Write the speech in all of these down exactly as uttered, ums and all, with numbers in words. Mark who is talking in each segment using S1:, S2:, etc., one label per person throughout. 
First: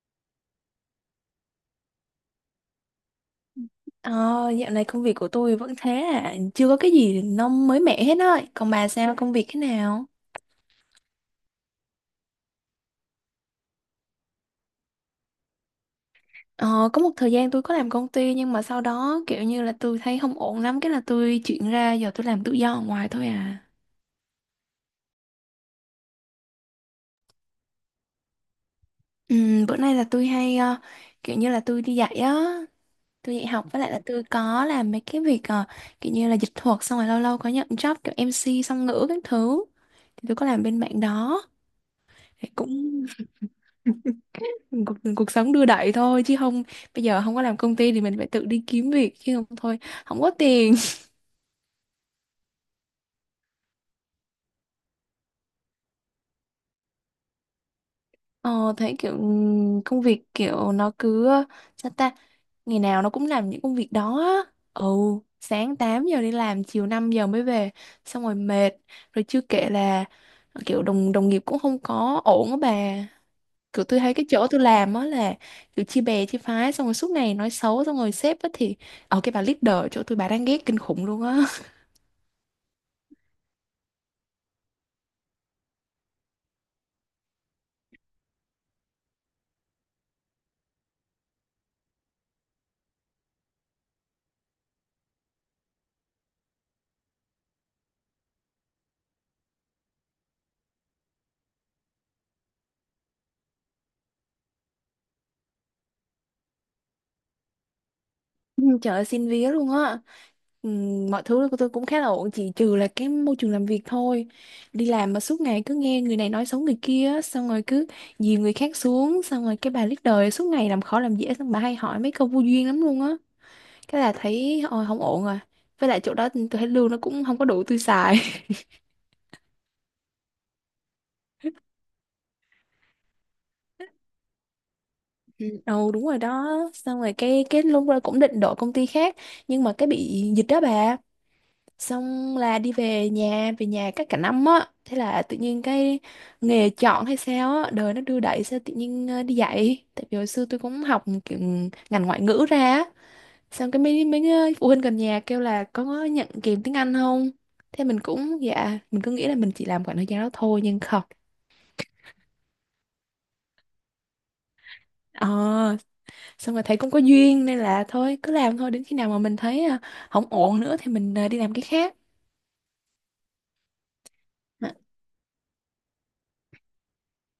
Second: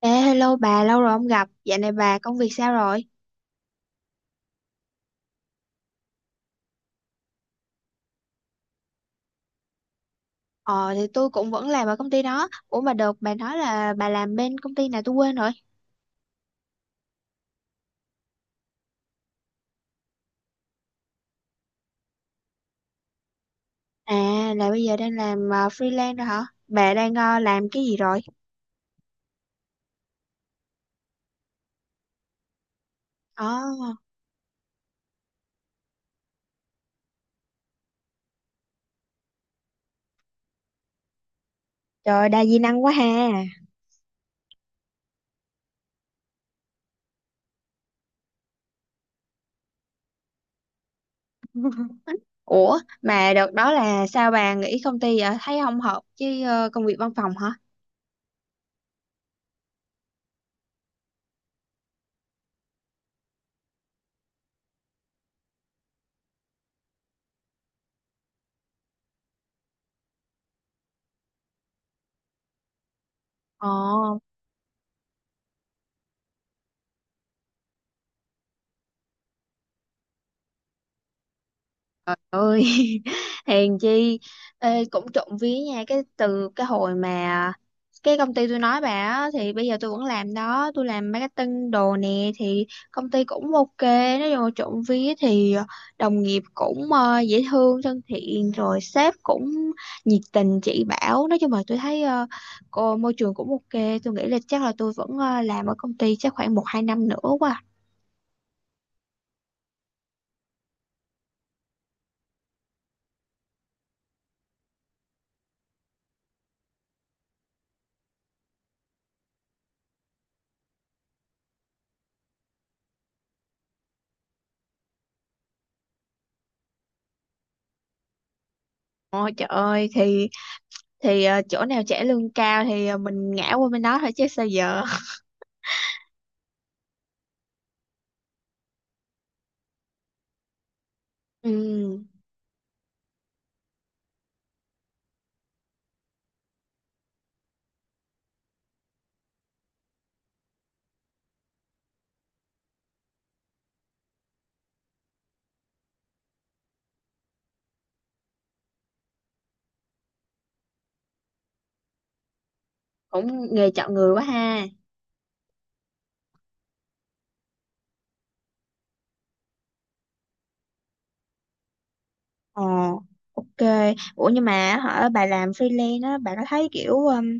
S1: Ê, hello bà, lâu rồi không gặp. Dạo này bà công việc sao rồi?
S2: Ờ, Dạo này công việc của tôi vẫn thế à, chưa có cái gì nó mới mẻ hết á. Còn bà sao công việc thế nào?
S1: Ờ, thì tôi cũng vẫn làm ở công ty đó. Ủa mà được, bà nói là bà làm bên công ty nào tôi quên rồi.
S2: Ờ, có một thời gian tôi có làm công ty nhưng mà sau đó kiểu như là tôi thấy không ổn lắm, cái là tôi chuyển ra giờ tôi làm tự do ở ngoài thôi à.
S1: À, là bây giờ đang làm ờ, freelance rồi hả? Bà đang ờ, làm cái gì rồi?
S2: Ừm, bữa nay là tôi hay ờ, kiểu như là tôi đi dạy á, tôi
S1: Ờ,
S2: dạy học với lại là tôi có làm mấy cái việc ờ, kiểu như là dịch thuật, xong rồi lâu lâu có nhận job kiểu em xê song ngữ các thứ. Thì tôi có làm bên mạng đó.
S1: trời, đa
S2: Thì
S1: di năng quá
S2: cũng
S1: ha.
S2: cuộc, cuộc sống đưa đẩy thôi chứ không, bây giờ không có làm công ty thì mình phải tự đi kiếm việc chứ không thôi không có tiền.
S1: Ủa, mà đợt đó là sao bà nghỉ công ty vậy? Thấy không hợp với ờ, công việc văn phòng hả?
S2: ờ, Thấy kiểu ừm, công việc kiểu nó cứ, sao ta, ngày nào nó cũng làm những công việc đó á. Ừ, sáng tám giờ đi làm chiều năm giờ mới về, xong rồi mệt, rồi chưa kể là ờ, kiểu đồng đồng nghiệp cũng không có ổn á bà.
S1: Ờ.
S2: Kiểu tôi thấy cái chỗ tôi làm á là kiểu chia bè chia phái, xong rồi suốt ngày nói xấu, xong rồi sếp á thì, ở cái bà leader ở chỗ tôi bà đang ghét kinh khủng luôn á.
S1: Ơi! Hèn chi. Ê, cũng trộm vía nha, cái từ cái hồi mà cái công ty tôi nói bà á, thì bây giờ tôi vẫn làm đó, tôi làm marketing đồ nè. Thì công ty cũng ok, nói chung là trộm vía. Thì đồng nghiệp cũng ờ, dễ thương thân thiện, rồi sếp cũng nhiệt tình chỉ bảo. Nói chung là tôi thấy ờ, cô môi trường cũng ok, tôi nghĩ là chắc là tôi vẫn ờ, làm ở công ty chắc khoảng một hai năm nữa quá.
S2: Ừ, trời ơi, xin vía luôn á. Ừ, mọi thứ của tôi cũng khá là ổn, chỉ trừ là cái môi trường làm việc thôi. Đi làm mà suốt ngày cứ nghe người này nói xấu người kia á, xong rồi cứ dìm người khác xuống, xong rồi cái bà leader đời suốt ngày làm khó làm dễ, xong bà hay hỏi mấy câu vô duyên lắm luôn á. Cái là thấy ôi không ổn rồi. Với lại chỗ đó tôi thấy lương nó cũng không có đủ tôi xài.
S1: Ôi trời ơi, thì thì ờ, chỗ nào trả lương cao thì ờ, mình ngã qua bên đó thôi chứ sao giờ.
S2: Ừ, ồ đúng rồi đó. Xong rồi cái cái lúc đó cũng định đổi công ty khác, nhưng mà cái bị dịch đó bà,
S1: Ừ,
S2: xong là đi về nhà, về nhà cách cả năm á, thế là tự nhiên cái nghề chọn hay sao á, đời nó đưa đẩy sao tự nhiên ờ, đi dạy, tại vì hồi xưa tôi cũng học kiểu ngành ngoại ngữ ra á. Xong cái mấy mấy ờ, phụ huynh gần nhà kêu là có nhận kèm tiếng Anh không, thế mình cũng dạ, mình cứ nghĩ là mình chỉ làm khoảng thời gian đó thôi nhưng không.
S1: cũng nghề chọn người quá ha.
S2: Ờ, xong rồi thấy cũng có duyên nên là thôi cứ làm thôi, đến khi nào mà mình thấy ờ, không ổn nữa thì mình ờ, đi làm cái khác.
S1: Ờ. Ok. Ủa, nhưng
S2: Ờ,
S1: mà hả, bà làm freelance á, bà có thấy kiểu um,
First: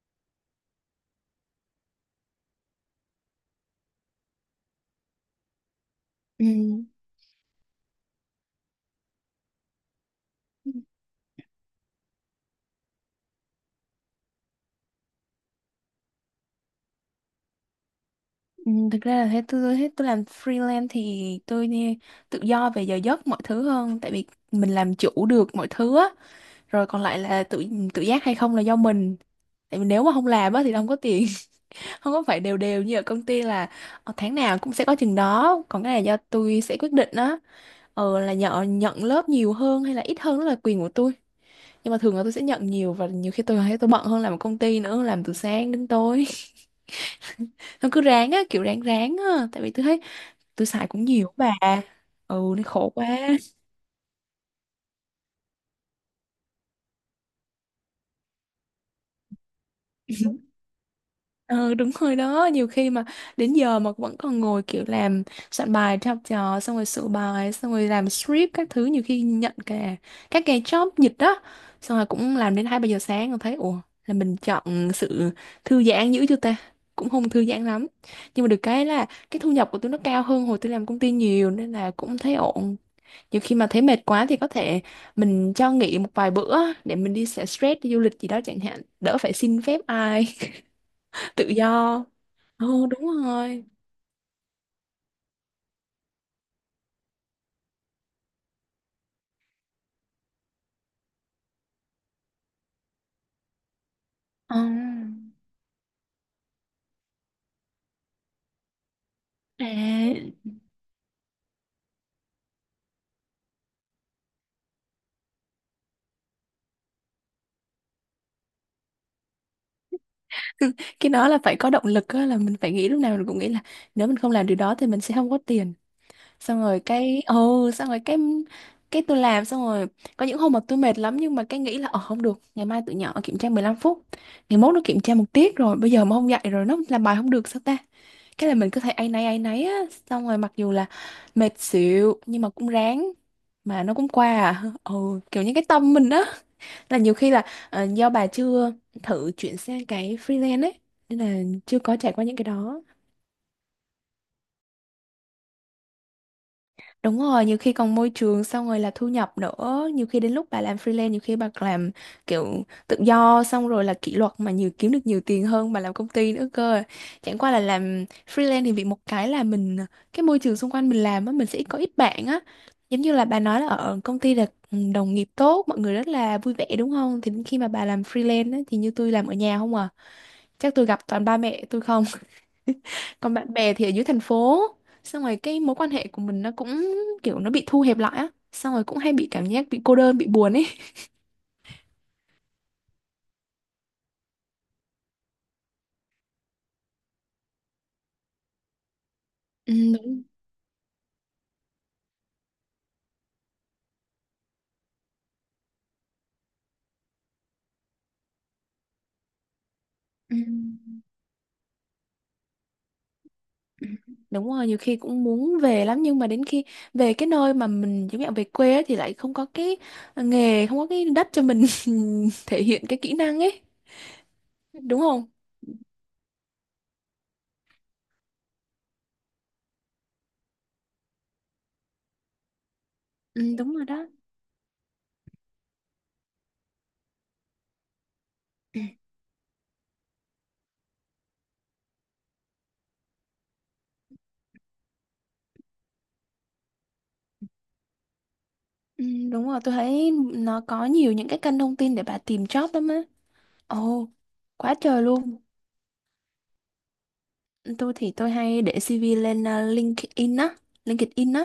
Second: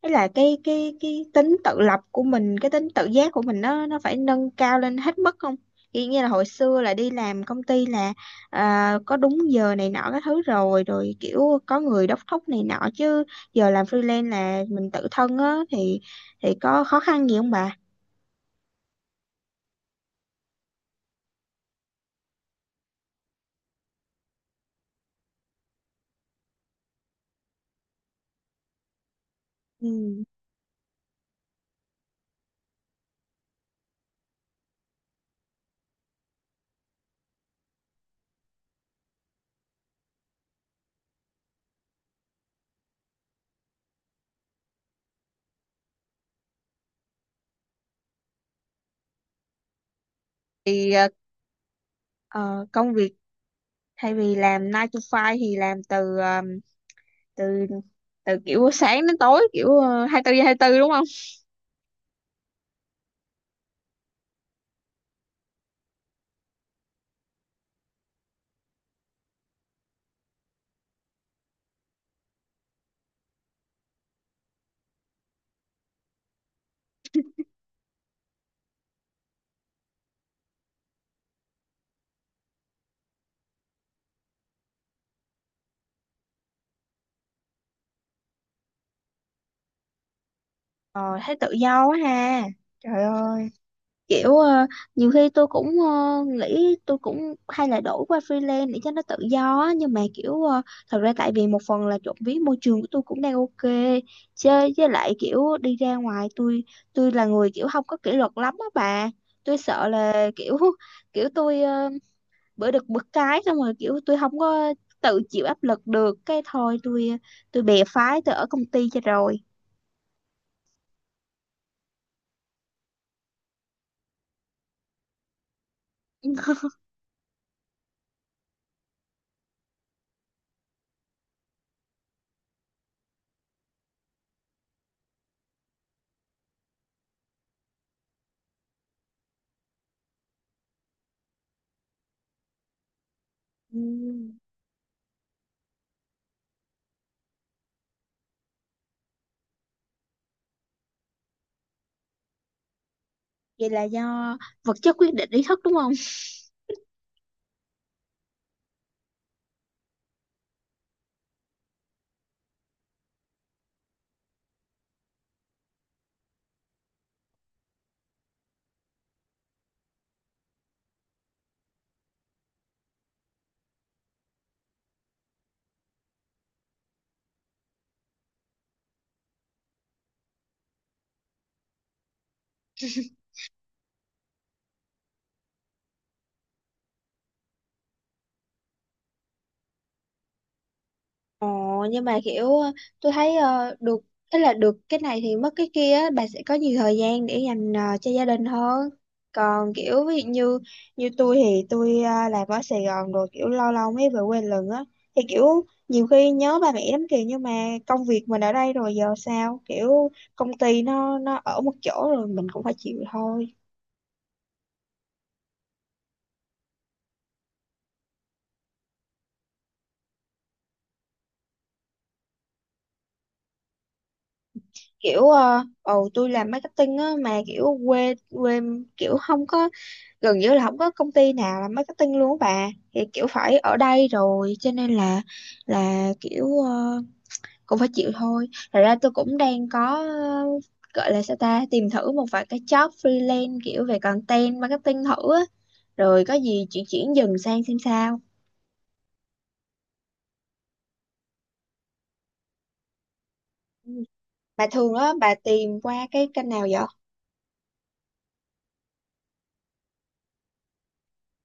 S1: ấy là cái cái cái tính tự lập của mình, cái tính tự giác của mình, nó nó phải nâng cao lên hết mức không? Kiểu như là hồi xưa là đi làm công ty là à, có đúng giờ này nọ các thứ,
S2: ừ.
S1: rồi rồi kiểu có người đốc thúc này nọ chứ, giờ làm freelance là mình tự thân á, thì thì có khó khăn gì không bà?
S2: Ừ, thực ra là thế, tôi thế tôi làm freelance thì tôi đi tự do về giờ giấc mọi thứ hơn, tại vì mình làm chủ được mọi thứ á, rồi còn lại là tự tự giác hay không là do mình, tại vì
S1: Ừ.
S2: nếu mà không làm á thì không có tiền. Không có phải đều đều như ở công ty là ờ, tháng nào cũng sẽ có chừng đó, còn cái này do tôi sẽ quyết định á, ờ là nhận nhận lớp nhiều hơn hay là ít hơn đó là quyền của tôi. Nhưng mà thường là tôi sẽ nhận nhiều, và nhiều khi tôi thấy tôi bận hơn làm ở công ty nữa, làm từ sáng đến tối, nó cứ ráng á, kiểu ráng ráng á, tại vì tôi thấy tôi xài
S1: Thì
S2: cũng
S1: ờ,
S2: nhiều bà. Ừ nên
S1: ờ, công
S2: khổ quá.
S1: việc thay vì làm chín to năm thì làm từ ờ, từ từ kiểu sáng đến tối, kiểu uh, hai mươi bốn hai tư, đúng không?
S2: Ừ đúng rồi đó. Nhiều khi mà đến giờ mà vẫn còn ngồi kiểu làm soạn bài cho học trò, xong rồi sửa bài, xong rồi làm script các thứ. Nhiều khi nhận cả các cái job dịch đó, xong rồi cũng làm đến hai ba giờ sáng, rồi thấy ủa là mình chọn sự thư giãn dữ chưa ta. Cũng không thư giãn lắm, nhưng mà được cái là cái thu nhập của tôi nó cao hơn hồi tôi làm công ty nhiều, nên là cũng thấy ổn. Nhiều khi mà thấy mệt quá thì có thể mình cho nghỉ một vài bữa để mình đi xả stress đi du lịch gì đó chẳng hạn, đỡ phải xin phép ai,
S1: Ờ, thấy tự
S2: tự
S1: do quá
S2: do.
S1: ha.
S2: Ồ
S1: Trời
S2: đúng
S1: ơi,
S2: rồi.
S1: kiểu ờ, nhiều khi tôi cũng ờ, nghĩ, tôi cũng hay là đổi qua freelance để cho nó tự do á, nhưng mà kiểu ờ, thật ra tại vì một phần là trộm vía môi trường của tôi cũng đang ok, chứ
S2: Ờ.
S1: với lại kiểu đi ra ngoài, tôi tôi là người kiểu không có kỷ luật lắm á bà. Tôi
S2: À,
S1: sợ là kiểu kiểu tôi ờ, bữa được bữa cái, xong rồi kiểu tôi không có tự chịu áp lực được, cái thôi, tôi tôi bè phái, tôi ở công ty cho rồi.
S2: cái đó là phải có động lực á, là mình phải nghĩ, lúc nào mình cũng nghĩ là nếu mình không làm điều đó thì mình sẽ không có tiền. Xong rồi cái ồ xong rồi cái cái tôi làm, xong rồi có những hôm mà tôi mệt lắm nhưng mà cái nghĩ là ờ không được, ngày mai tụi nhỏ kiểm tra mười lăm phút. Ngày mốt nó kiểm tra một tiết rồi, bây giờ mà không dạy rồi nó làm bài không được sao ta? Cái là mình cứ thấy áy náy áy náy á, xong rồi mặc dù là mệt xỉu nhưng mà cũng ráng
S1: Ừ.
S2: mà nó cũng qua à. Ồ kiểu như cái tâm mình á. Là nhiều khi là ờ, do bà chưa thử chuyển sang cái freelance ấy nên là chưa có trải qua những cái đó.
S1: Vậy là do vật chất quyết định ý thức, đúng không?
S2: Đúng rồi, nhiều khi còn môi trường, xong rồi là thu nhập nữa, nhiều khi đến lúc bà làm freelance, nhiều khi bà làm kiểu tự do xong rồi là kỷ luật mà nhiều, kiếm được nhiều tiền hơn bà làm công ty nữa cơ. Chẳng qua là làm freelance thì bị một cái là mình, cái môi trường xung quanh mình làm á, mình sẽ có ít bạn á. Giống như là bà nói là ở công ty là ừ, đồng nghiệp tốt, mọi người rất là vui vẻ đúng không, thì đến khi mà bà làm freelance á, thì như tôi làm ở nhà không à, chắc tôi gặp toàn ba mẹ tôi không. Còn bạn bè thì ở dưới thành phố, xong rồi cái mối quan hệ của mình nó cũng kiểu nó bị thu hẹp lại á, xong rồi cũng hay bị cảm giác bị cô đơn bị buồn ấy.
S1: Ồ, nhưng mà kiểu ờ, tôi thấy ờ, được, tức là được cái này thì mất cái kia á, bà sẽ có nhiều thời gian để dành ờ, cho gia đình hơn. Còn
S2: Ừ,
S1: kiểu ví
S2: đúng.
S1: dụ như như tôi, thì tôi ờ, làm ở Sài Gòn rồi, kiểu lâu lâu mới về quê lần á, thì kiểu nhiều khi nhớ ba mẹ lắm kìa, nhưng mà công việc mình ở đây rồi, giờ sao, kiểu
S2: Ừ.
S1: công ty nó nó ở một chỗ rồi, mình cũng phải chịu thôi.
S2: Đúng rồi, nhiều khi cũng muốn về lắm nhưng mà đến khi về cái nơi mà mình giống như về quê á thì lại không có cái nghề, không có cái đất cho mình thể hiện cái kỹ năng ấy, đúng không.
S1: Kiểu ờ, ồ tôi làm marketing á, mà kiểu quê quê, kiểu không có, gần như là không có công ty nào làm marketing luôn á bà, thì kiểu
S2: Ừ,
S1: phải
S2: đúng
S1: ở
S2: rồi đó.
S1: đây rồi cho nên là là kiểu ờ, cũng phải chịu thôi. Thật
S2: Ừ,
S1: ra tôi cũng đang có ờ, gọi là sao ta, tìm thử một vài cái job freelance kiểu về content marketing thử á, rồi có gì chuyển chuyển dần sang xem sao.
S2: ừ, đúng rồi, tôi thấy nó có nhiều những cái kênh thông tin để bà tìm job lắm á.
S1: Ừ.
S2: Ồ
S1: Bà
S2: quá
S1: thường
S2: trời
S1: á, bà
S2: luôn.
S1: tìm qua cái kênh nào vậy?
S2: Tôi thì tôi hay để xê vê lên à, LinkedIn á, LinkedIn á.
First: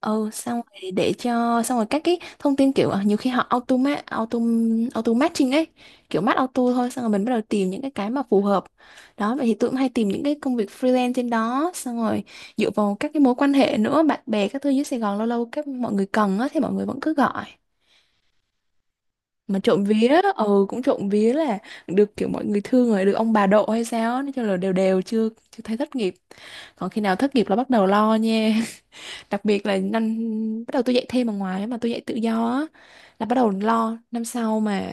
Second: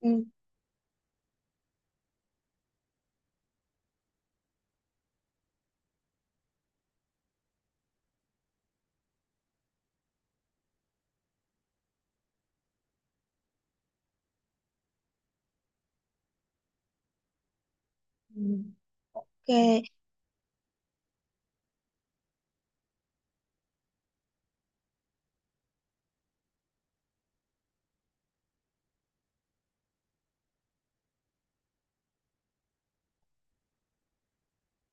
S1: Ừ.
S2: Ừ, xong rồi để cho, xong rồi các cái thông tin kiểu à, nhiều khi họ automat auto auto matching ấy, kiểu match auto thôi, xong rồi mình bắt đầu tìm những cái cái mà phù hợp đó. Vậy thì tôi cũng hay tìm những cái công việc freelance trên đó, xong rồi dựa vào các cái mối quan hệ nữa, bạn bè các thứ dưới Sài Gòn lâu lâu các mọi người cần á thì mọi người vẫn cứ gọi.
S1: Ừ.
S2: Mà trộm
S1: Ok.
S2: vía, ừ cũng trộm vía là được kiểu mọi người thương, rồi được ông bà độ hay sao á, nói chung là đều đều, chưa chưa thấy thất nghiệp. Còn khi nào thất nghiệp là bắt đầu lo nha. Đặc biệt là năm bắt đầu tôi dạy thêm ở ngoài á, mà tôi dạy tự do á, là bắt đầu lo năm sau mà,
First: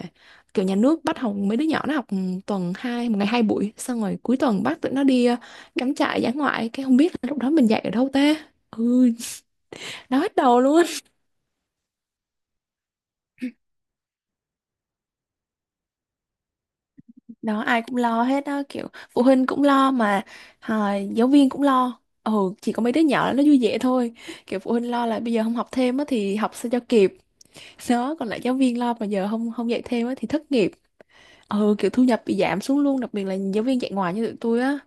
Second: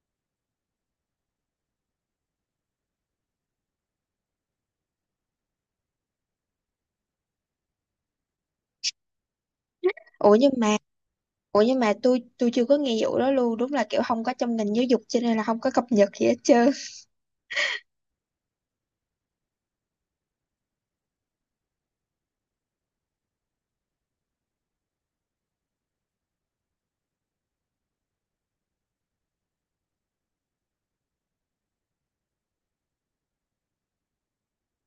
S2: kiểu nhà nước bắt học, mấy đứa nhỏ nó học tuần hai, một ngày hai buổi, xong rồi cuối tuần bắt tụi nó đi ờ, cắm trại dã ngoại, cái không biết là lúc đó mình dạy ở đâu ta. Ừ, đau
S1: ủa
S2: hết
S1: nhưng
S2: đầu
S1: mà
S2: luôn.
S1: Ủa, nhưng mà tôi tôi chưa có nghe vụ đó luôn. Đúng là kiểu không có trong ngành giáo dục, cho nên là không có cập nhật gì hết trơn.
S2: Đó ai cũng lo hết á, kiểu phụ huynh cũng lo mà à, giáo viên cũng lo. Ừ, chỉ có mấy đứa nhỏ nó vui vẻ thôi. Kiểu phụ huynh lo là bây giờ không học thêm á thì học sao cho kịp đó, còn lại giáo viên lo mà giờ không không dạy thêm á thì thất nghiệp. Ừ, kiểu thu nhập bị giảm xuống luôn, đặc biệt là giáo viên dạy ngoài như tụi tôi á.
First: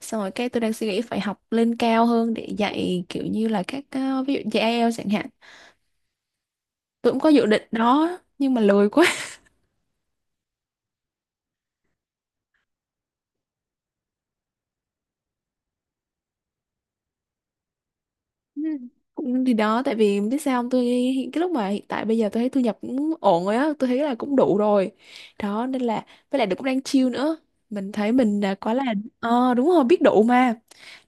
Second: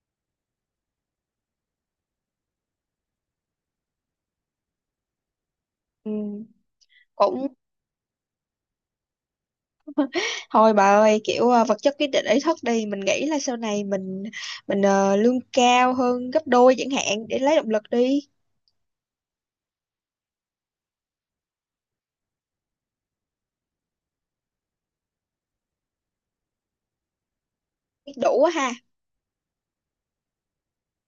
S2: Xong rồi cái tôi đang suy nghĩ phải học lên cao hơn để dạy kiểu như là các ờ, ví dụ dạy ai eo chẳng hạn.
S1: Ừ.
S2: Tôi cũng có dự
S1: Cũng
S2: định đó nhưng mà lười quá.
S1: thôi bà ơi. Kiểu ờ, vật chất quyết định ý thức đi, mình nghĩ là sau này mình mình ờ, lương cao hơn gấp đôi chẳng hạn, để lấy động lực đi.
S2: Ừ, cũng thì đó, tại vì biết sao không, tôi hiện- cái lúc mà hiện tại bây giờ tôi thấy thu nhập cũng ổn rồi á, tôi thấy là cũng đủ rồi đó, nên là với lại được cũng đang chill nữa, mình
S1: Biết
S2: thấy
S1: đủ
S2: mình
S1: quá
S2: là
S1: ha.
S2: quá là. Ờ đúng rồi, biết đủ mà.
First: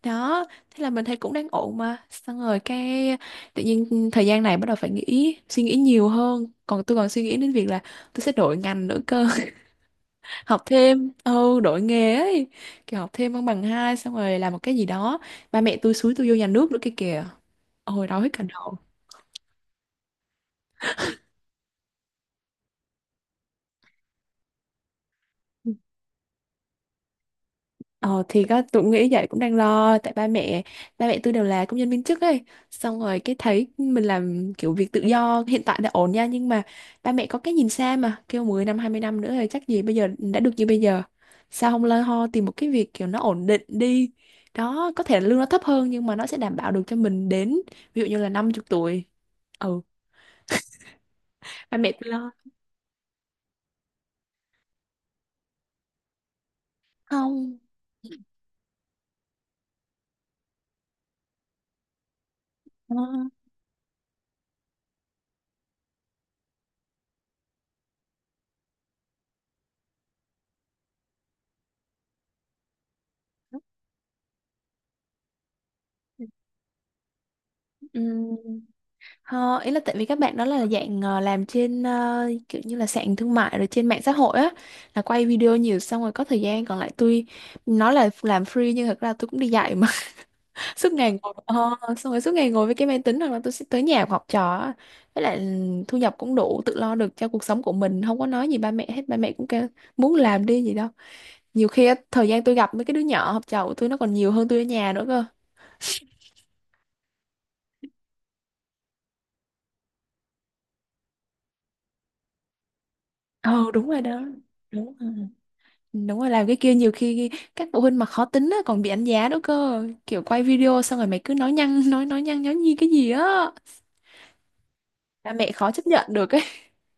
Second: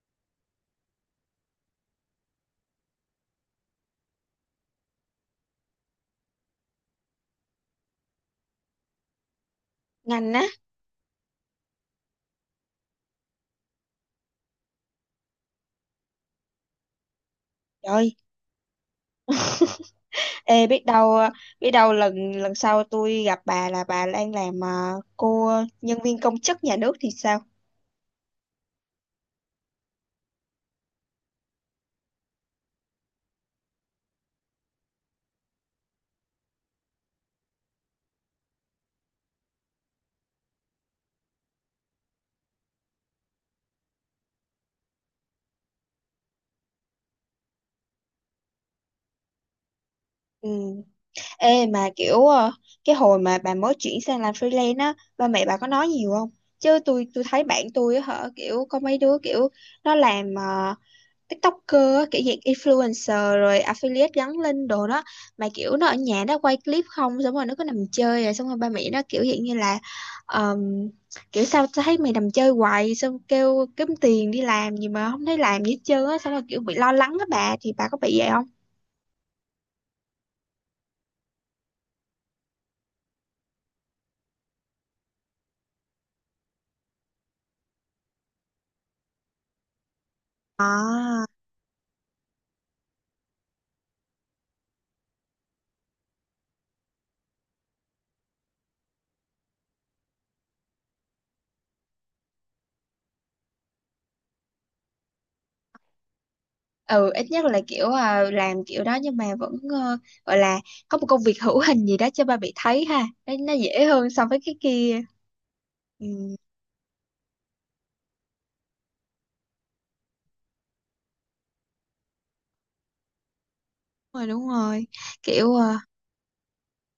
S2: Đó thế là mình thấy cũng đang ổn, mà xong rồi cái tự nhiên thời gian này bắt đầu phải nghĩ suy nghĩ nhiều hơn, còn tôi còn suy nghĩ đến việc là tôi sẽ đổi ngành nữa cơ.
S1: Ngành á?
S2: Học thêm, ừ đổi nghề ấy, kiểu học thêm bằng bằng hai xong rồi làm một cái gì đó. Ba mẹ tôi xúi tôi vô nhà nước nữa kia kìa. Ôi
S1: Trời.
S2: đau hết cả đầu.
S1: Ê, biết đâu ờ, biết đâu lần lần sau tôi gặp bà là bà đang làm ờ, cô nhân viên công chức nhà nước thì sao?
S2: Ờ thì có tụi nghĩ vậy, cũng đang lo tại ba mẹ, ba mẹ tôi đều là công nhân viên chức ấy. Xong rồi cái thấy mình làm kiểu việc tự do hiện tại đã ổn nha, nhưng mà ba mẹ có cái nhìn xa mà kêu mười năm hai mươi năm nữa thì chắc gì bây giờ đã được như bây giờ, sao không lo ho tìm một cái việc kiểu nó ổn định đi, đó có thể là lương nó thấp hơn nhưng mà nó sẽ đảm bảo được cho mình đến ví dụ như là năm mươi tuổi. Ừ,
S1: Ừ. Ê,
S2: ba
S1: mà
S2: mẹ tôi
S1: kiểu
S2: lo.
S1: ờ, cái hồi mà bà mới chuyển sang làm freelance á, ba mẹ bà có nói nhiều không? Chứ tôi tôi thấy
S2: Không.
S1: bạn tôi á hả, kiểu có mấy đứa kiểu nó làm ờ, TikToker á, kiểu dạng
S2: ờ,
S1: influencer rồi affiliate gắn link đồ đó, mà kiểu nó ở nhà nó quay clip không, xong rồi nó cứ nằm chơi, rồi xong rồi ba mẹ nó kiểu dạng như là ờm, kiểu sao tao thấy mày nằm chơi hoài, xong kêu kiếm tiền đi, làm gì mà không thấy làm gì hết trơn á, xong rồi kiểu bị lo lắng á bà, thì bà có
S2: ừ.
S1: bị vậy không?
S2: Ờ, ý là tại vì các bạn đó là dạng ờ, làm trên ờ, kiểu như là sàn thương mại rồi trên mạng xã hội á, là quay video nhiều, xong rồi có thời gian còn lại tôi nói là làm free nhưng thật ra tôi cũng đi dạy mà. Suốt ngày
S1: À.
S2: ngồi ờ, xong rồi suốt ngày ngồi với cái máy tính hoặc là tôi sẽ tới nhà học trò á. Với lại ừ, thu nhập cũng đủ tự lo được cho cuộc sống của mình, không có nói gì ba mẹ hết, ba mẹ cũng kêu muốn làm đi gì đâu. Nhiều khi á, thời gian tôi gặp mấy cái đứa nhỏ học trò của tôi nó còn nhiều hơn tôi ở nhà nữa cơ.
S1: Ừ, ít nhất là kiểu ờ, làm kiểu đó nhưng mà vẫn ờ, gọi là có một công việc hữu hình gì đó cho ba bị thấy ha, nó, nó
S2: Ờ
S1: dễ
S2: đúng rồi
S1: hơn
S2: đó,
S1: so với cái
S2: đúng
S1: kia.
S2: rồi.
S1: Ừ,
S2: Đúng rồi,
S1: đúng
S2: làm cái kia nhiều khi các phụ huynh mà khó tính á, còn bị đánh giá nữa cơ, kiểu quay video xong rồi mày cứ nói nhăng nói nói nhăng nói nhi cái gì á.
S1: rồi, đúng rồi,
S2: Ba mẹ
S1: kiểu
S2: khó
S1: ờ,
S2: chấp nhận được ấy.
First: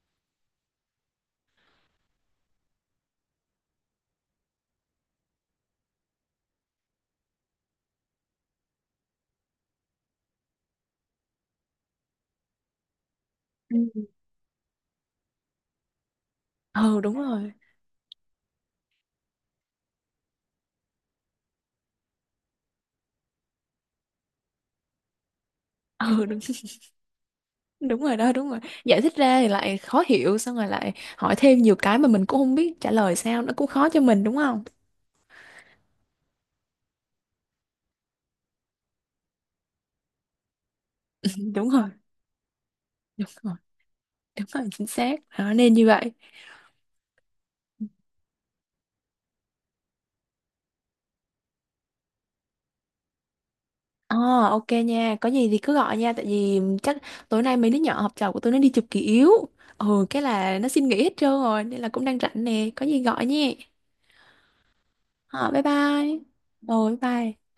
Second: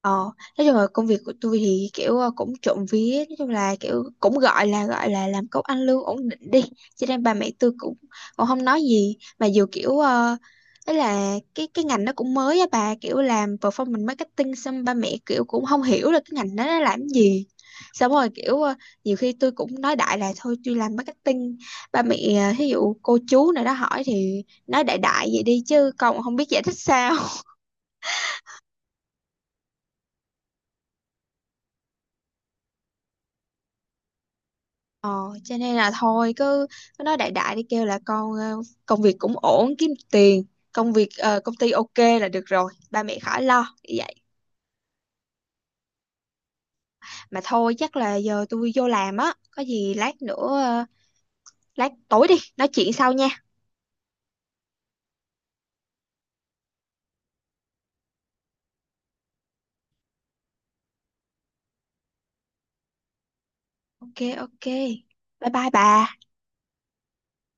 S1: Ờ, nói chung là công việc của tôi thì kiểu ờ, cũng trộm vía. Nói chung là kiểu cũng gọi là gọi là làm công ăn lương ổn định đi, cho nên bà mẹ tôi cũng cũng không nói gì, mà dù kiểu uh, ấy là cái cái ngành nó cũng mới á bà, kiểu làm
S2: Ừ.
S1: performance marketing, xong ba mẹ kiểu cũng không hiểu là cái ngành đó nó làm
S2: Ừ
S1: cái
S2: đúng
S1: gì.
S2: rồi.
S1: Xong rồi kiểu ờ, nhiều khi tôi cũng nói đại là thôi tôi làm marketing, ba mẹ, ờ, thí dụ cô chú nào đó hỏi thì nói đại đại vậy đi, chứ còn
S2: Ừ
S1: không
S2: đúng.
S1: biết giải thích sao.
S2: Đúng rồi đó, đúng rồi, giải thích ra thì lại khó hiểu, xong rồi lại hỏi thêm nhiều cái mà mình cũng không biết trả lời sao, nó cũng khó cho mình đúng không.
S1: Ờ, cho nên là thôi, cứ, cứ nói đại đại đi, kêu là con ờ, công việc cũng ổn kiếm tiền, công việc ờ, công
S2: Đúng
S1: ty
S2: rồi,
S1: ok là được rồi, ba mẹ
S2: đúng
S1: khỏi
S2: rồi,
S1: lo vậy.
S2: đúng rồi chính xác đó, nên như vậy.
S1: Mà thôi, chắc là giờ tôi vô làm á, có gì lát nữa, ờ, lát tối đi nói chuyện sau nha.
S2: Ờ ok nha, có gì thì cứ gọi nha, tại vì chắc tối nay mấy đứa nhỏ học trò của tôi nó đi chụp kỷ yếu. Ừ, cái là nó xin nghỉ hết trơn rồi, nên là cũng đang rảnh nè, có gì gọi nhé.
S1: Ok, ok. Bye
S2: Ờ, bye
S1: bye
S2: bye.
S1: bà.
S2: Rồi bye.